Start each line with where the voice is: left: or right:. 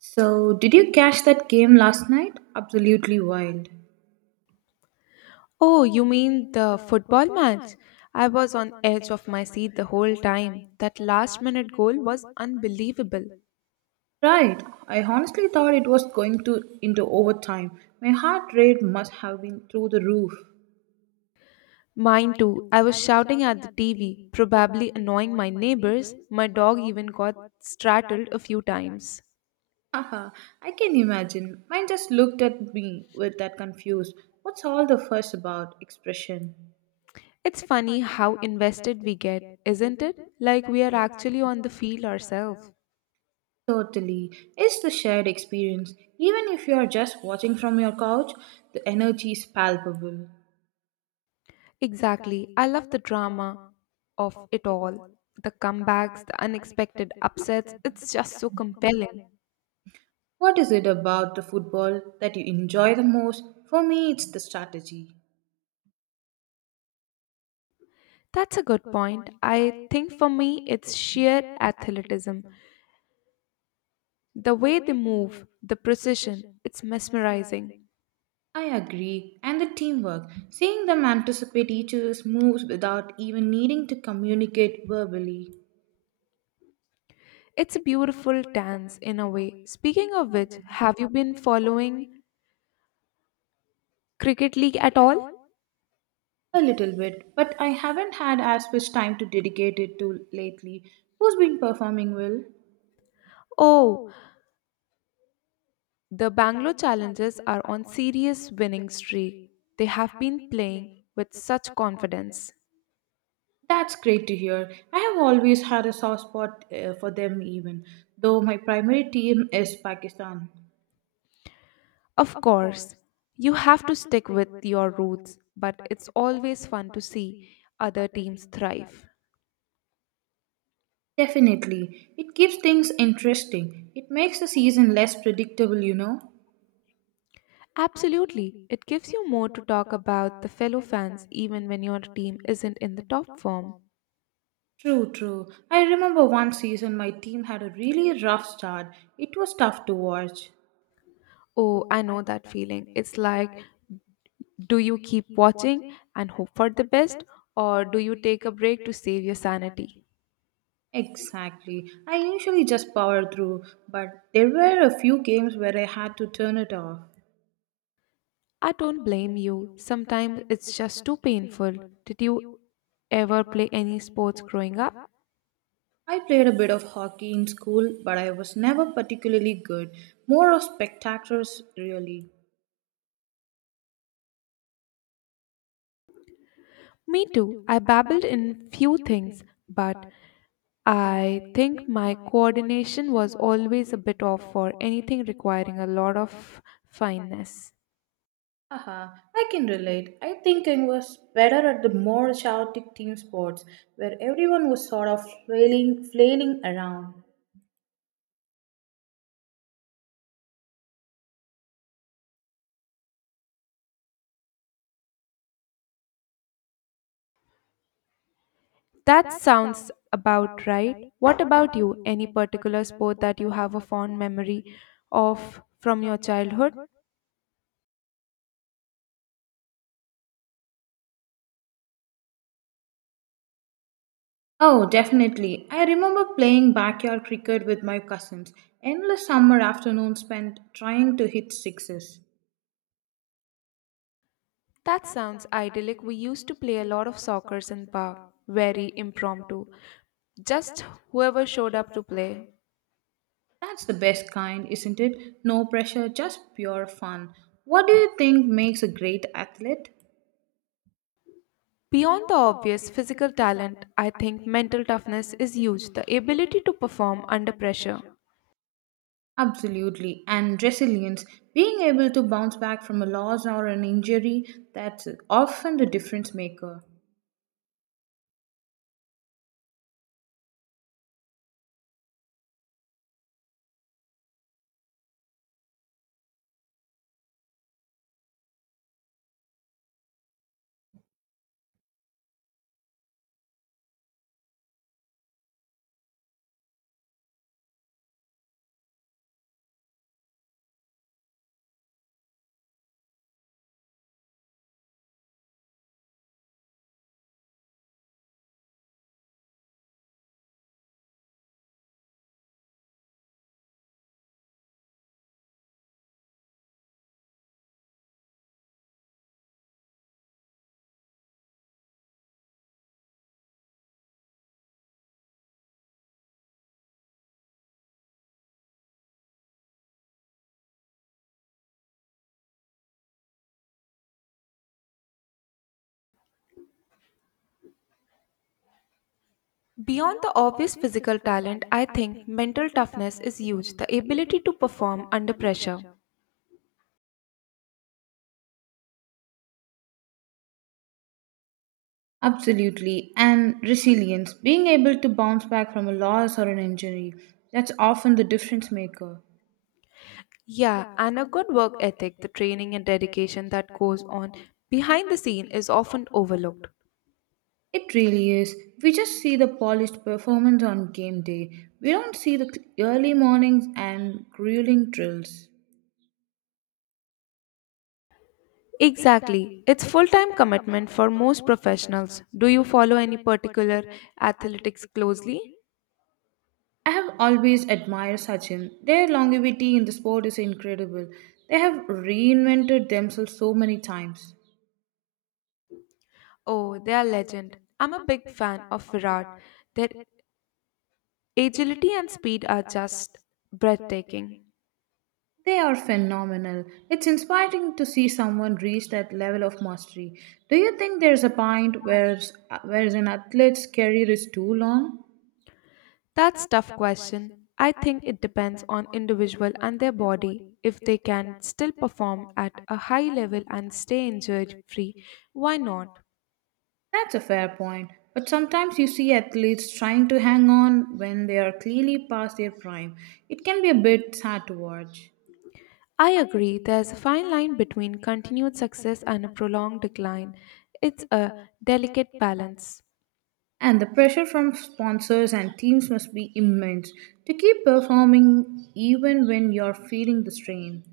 right: So, did you catch that game last night? Absolutely wild.
left: Oh, you mean the football match? I was on edge of my seat the whole time. That last minute goal was unbelievable.
right: Right. I honestly thought it was going to into overtime. My heart rate must have been through the roof.
left: Mine too. I was shouting at the TV, probably annoying my neighbors. My dog even got straddled a few times.
right: Haha, I can imagine. Mine just looked at me with that confused, what's all the fuss about expression?
left: It's funny how invested we get, isn't it? Like we are actually on the field ourselves.
right: Totally. It's the shared experience. Even if you are just watching from your couch, the energy is palpable.
left: Exactly. I love the drama of it all. The comebacks, the unexpected upsets. It's just so compelling.
right: What is it about the football that you enjoy the most? For me, it's the strategy.
left: That's a good point. I think for me, it's sheer athleticism. The way they move, the precision, it's mesmerizing.
right: I agree. And the teamwork. Seeing them anticipate each other's moves without even needing to communicate verbally.
left: It's a beautiful dance in a way. Speaking of which, have you been following Cricket League at all?
right: A little bit, but I haven't had as much time to dedicate it to lately. Who's been performing well?
left: Oh, the Bangalore Challengers are on serious winning streak. They have been playing with such confidence.
right: That's great to hear. I have always had a soft spot for them, even though my primary team is Pakistan.
left: Of course, you have to stick with your roots, but it's always fun to see other teams thrive.
right: Definitely. It keeps things interesting. It makes the season less predictable, you know.
left: Absolutely. It gives you more to talk about the fellow fans even when your team isn't in the top form.
right: True, true. I remember one season my team had a really rough start. It was tough to watch.
left: Oh, I know that feeling. It's like, do you keep watching and hope for the best, or do you take a break to save your sanity?
right: Exactly. I usually just power through, but there were a few games where I had to turn it off.
left: I don't blame you. Sometimes it's just too painful. Did you ever play any sports growing up?
right: I played a bit of hockey in school, but I was never particularly good. More of spectators, really.
left: Me too. I babbled in few things, but I think my coordination was always a bit off for anything requiring a lot of fineness.
right: Haha, I can relate. I think I was better at the more chaotic team sports, where everyone was sort of flailing around.
left: That sounds about right. What about you? Any particular sport that you have a fond memory of from your childhood?
right: Oh, definitely. I remember playing backyard cricket with my cousins. Endless summer afternoons spent trying to hit sixes.
left: That sounds idyllic. We used to play a lot of soccer in park, very impromptu just whoever showed up to play.
right: That's the best kind, isn't it? No pressure, just pure fun. What do you think makes a great athlete?
left: Beyond the obvious physical talent, I think mental toughness is huge, the ability to perform under pressure.
right: Absolutely. And resilience. Being able to bounce back from a loss or an injury, that's often the difference maker.
left: Beyond the obvious physical talent, I think mental toughness is huge, the ability to perform under pressure.
right: Absolutely. And resilience. Being able to bounce back from a loss or an injury, that's often the difference maker.
left: Yeah, and a good work ethic, the training and dedication that goes on behind the scene is often overlooked.
right: It really is. We just see the polished performance on game day. We don't see the early mornings and grueling drills.
left: Exactly. It's full time commitment for most professionals. Do you follow any particular athletics closely?
right: I have always admired Sachin. Their longevity in the sport is incredible. They have reinvented themselves so many times.
left: Oh, they are legend. I'm a big fan of Virat. Their agility and speed are just breathtaking.
right: They are phenomenal. It's inspiring to see someone reach that level of mastery. Do you think there's a point where an athlete's career is too long?
left: That's tough question. I think it depends on individual and their body. If they can still perform at a high level and stay injury free, why not?
right: That's a fair point. But sometimes you see athletes trying to hang on when they are clearly past their prime. It can be a bit sad to watch.
left: I agree there's a fine line between continued success and a prolonged decline. It's a delicate balance.
right: And the pressure from sponsors and teams must be immense to keep performing even when you're feeling the strain.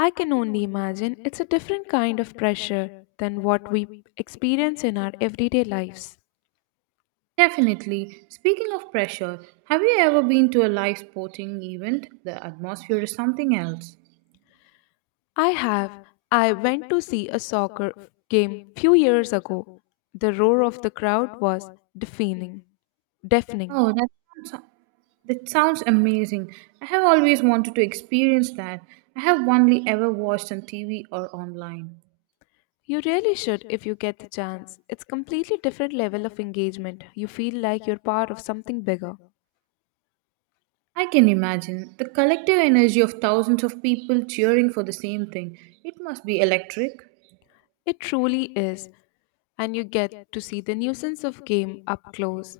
left: I can only imagine it's a different kind of pressure than what we experience in our everyday lives.
right: Definitely. Speaking of pressure, have you ever been to a live sporting event? The atmosphere is something else.
left: I have. I went to see a soccer game few years ago. The roar of the crowd was deafening. Deafening.
right: Oh, sounds, that sounds amazing. I have always wanted to experience that. I have only ever watched on TV or online.
left: You really should if you get the chance. It's completely different level of engagement. You feel like you're part of something bigger.
right: I can imagine the collective energy of thousands of people cheering for the same thing. It must be electric.
left: It truly is, and you get to see the nuisance of game up close,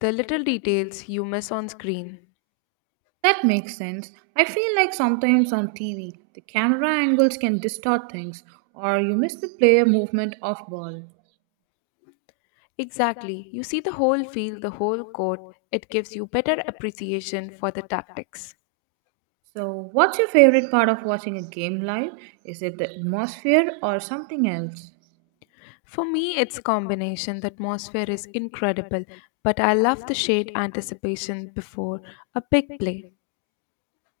left: the little details you miss on screen.
right: That makes sense. I feel like sometimes on TV, the camera angles can distort things or you miss the player movement off ball.
left: Exactly. You see the whole field, the whole court. It gives you better appreciation for the tactics.
right: So, what's your favorite part of watching a game live? Is it the atmosphere or something else?
left: For me, it's combination. The atmosphere is incredible, but I love the shade anticipation before a big play.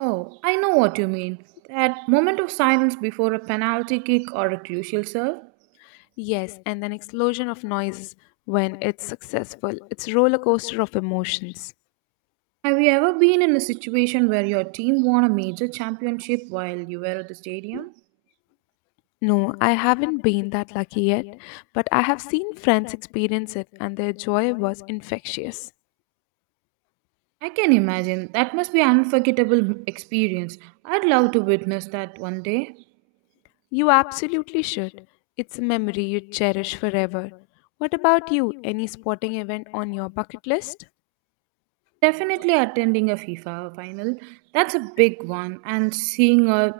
right: Oh, I know what you mean. That moment of silence before a penalty kick or a crucial serve.
left: Yes, and an explosion of noise when it's successful. It's roller coaster of emotions.
right: Have you ever been in a situation where your team won a major championship while you were at the stadium?
left: No, I haven't been that lucky yet, but I have seen friends experience it and their joy was infectious.
right: I can imagine. That must be an unforgettable experience. I'd love to witness that one day.
left: You absolutely should. It's a memory you cherish forever. What about you? Any sporting event on your bucket list?
right: Definitely attending a FIFA final. That's a big one. And seeing a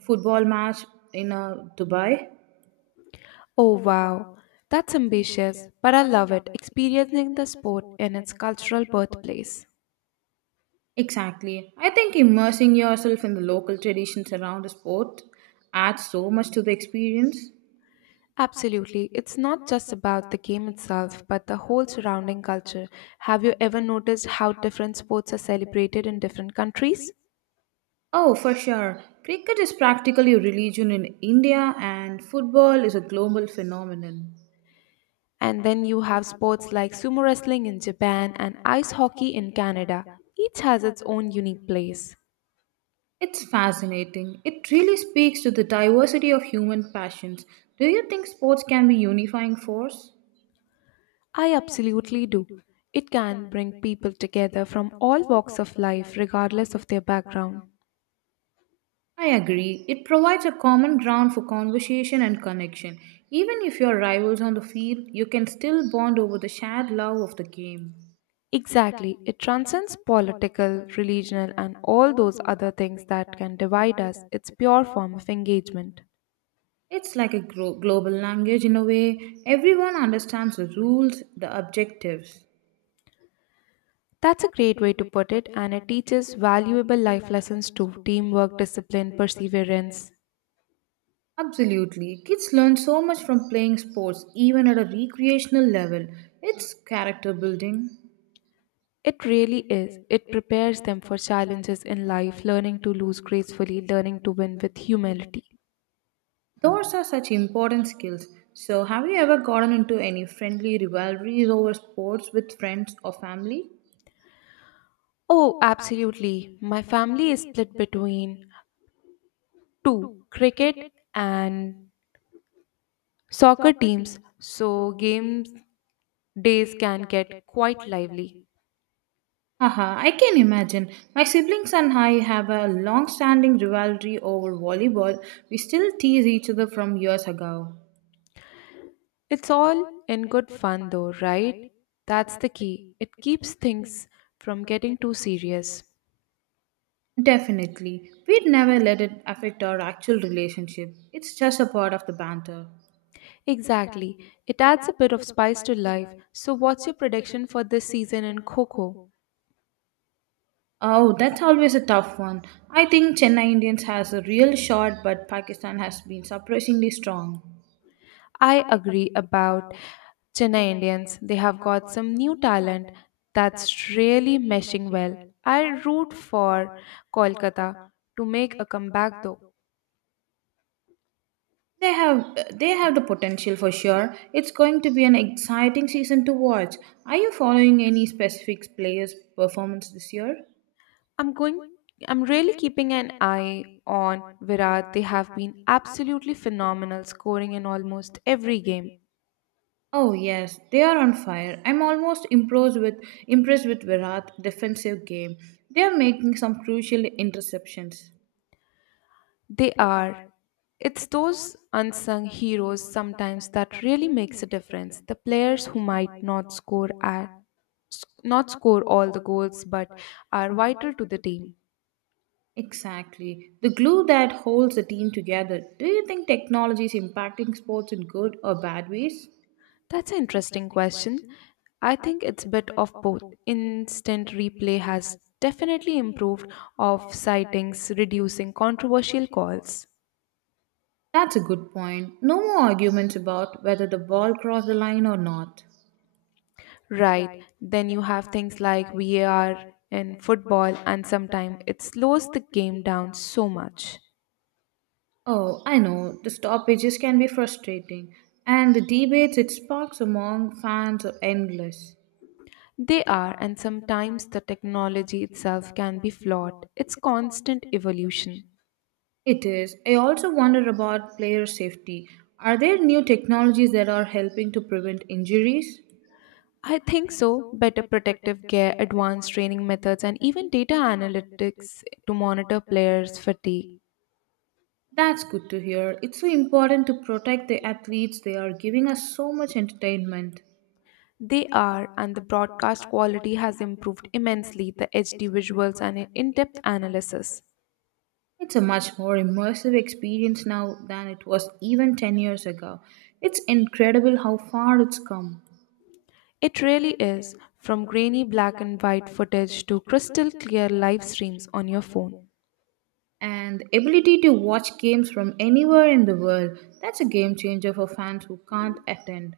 right: football match in Dubai.
left: Oh wow, that's ambitious, but I love it, experiencing the sport in its cultural birthplace.
right: Exactly. I think immersing yourself in the local traditions around the sport adds so much to the experience.
left: Absolutely, it's not just about the game itself, but the whole surrounding culture. Have you ever noticed how different sports are celebrated in different countries?
right: Oh, for sure. Cricket is practically a religion in India, and football is a global phenomenon.
left: And then you have sports like sumo wrestling in Japan and ice hockey in Canada. Each has its own unique place.
right: It's fascinating. It really speaks to the diversity of human passions. Do you think sports can be unifying force?
left: I absolutely do. It can bring people together from all walks of life, regardless of their background.
right: I agree. It provides a common ground for conversation and connection. Even if you're rivals on the field, you can still bond over the shared love of the game.
left: Exactly. It transcends political, religional, and all those other things that can divide us. It's pure form of engagement.
right: It's like a global language in a way. Everyone understands the rules, the objectives.
left: That's a great way to put it, and it teaches valuable life lessons to teamwork, discipline, perseverance.
right: Absolutely. Kids learn so much from playing sports, even at a recreational level. It's character building.
left: It really is. It prepares them for challenges in life, learning to lose gracefully, learning to win with humility.
right: Those are such important skills. So, have you ever gotten into any friendly rivalries over sports with friends or family?
left: Oh, absolutely. My family is split between two cricket and soccer teams. So, games Days can get quite lively.
right: Haha, I can imagine. My siblings and I have a long standing rivalry over volleyball. We still tease each other from years ago.
left: It's all in good fun, though, right? That's the key. It keeps things from getting too serious.
right: Definitely. We'd never let it affect our actual relationship. It's just a part of the banter.
left: Exactly. It adds a bit of spice to life. So, what's your prediction for this season in Coco?
right: Oh, that's always a tough one. I think Chennai Indians has a real shot, but Pakistan has been surprisingly strong.
left: I agree about Chennai Indians. They have got some new talent that's really meshing well. I root for Kolkata to make a comeback, though.
right: They have they have the potential for sure. It's going to be an exciting season to watch. Are you following any specific players' performance this year?
left: I'm going, I'm really keeping an eye on Virat. They have been absolutely phenomenal, scoring in almost every game.
right: Oh yes, they are on fire. I'm almost impressed with Virat's defensive game. They are making some crucial interceptions.
left: They are. It's those unsung heroes sometimes that really makes a difference. The players who might not score all the goals, but are vital to the team.
right: Exactly. The glue that holds the team together. Do you think technology is impacting sports in good or bad ways?
left: That's an interesting question. I think it's a bit of both. Instant replay has definitely improved off sightings, reducing controversial calls.
right: That's a good point. No more arguments about whether the ball crossed the line or not.
left: Right, then you have things like VAR in football, and sometimes it slows the game down so much.
right: Oh, I know, the stoppages can be frustrating, and the debates it sparks among fans are endless.
left: They are, and sometimes the technology itself can be flawed. It's constant evolution.
right: It is. I also wonder about player safety. Are there new technologies that are helping to prevent injuries?
left: I think so. Better protective gear, advanced training methods, and even data analytics to monitor players' fatigue.
right: That's good to hear. It's so important to protect the athletes. They are giving us so much entertainment.
left: They are, and the broadcast quality has improved immensely the HD visuals and in depth analysis.
right: It's a much more immersive experience now than it was even 10 years ago. It's incredible how far it's come.
left: It really is, from grainy black and white footage to crystal clear live streams on your phone.
right: And the ability to watch games from anywhere in the world, that's a game changer for fans who can't attend.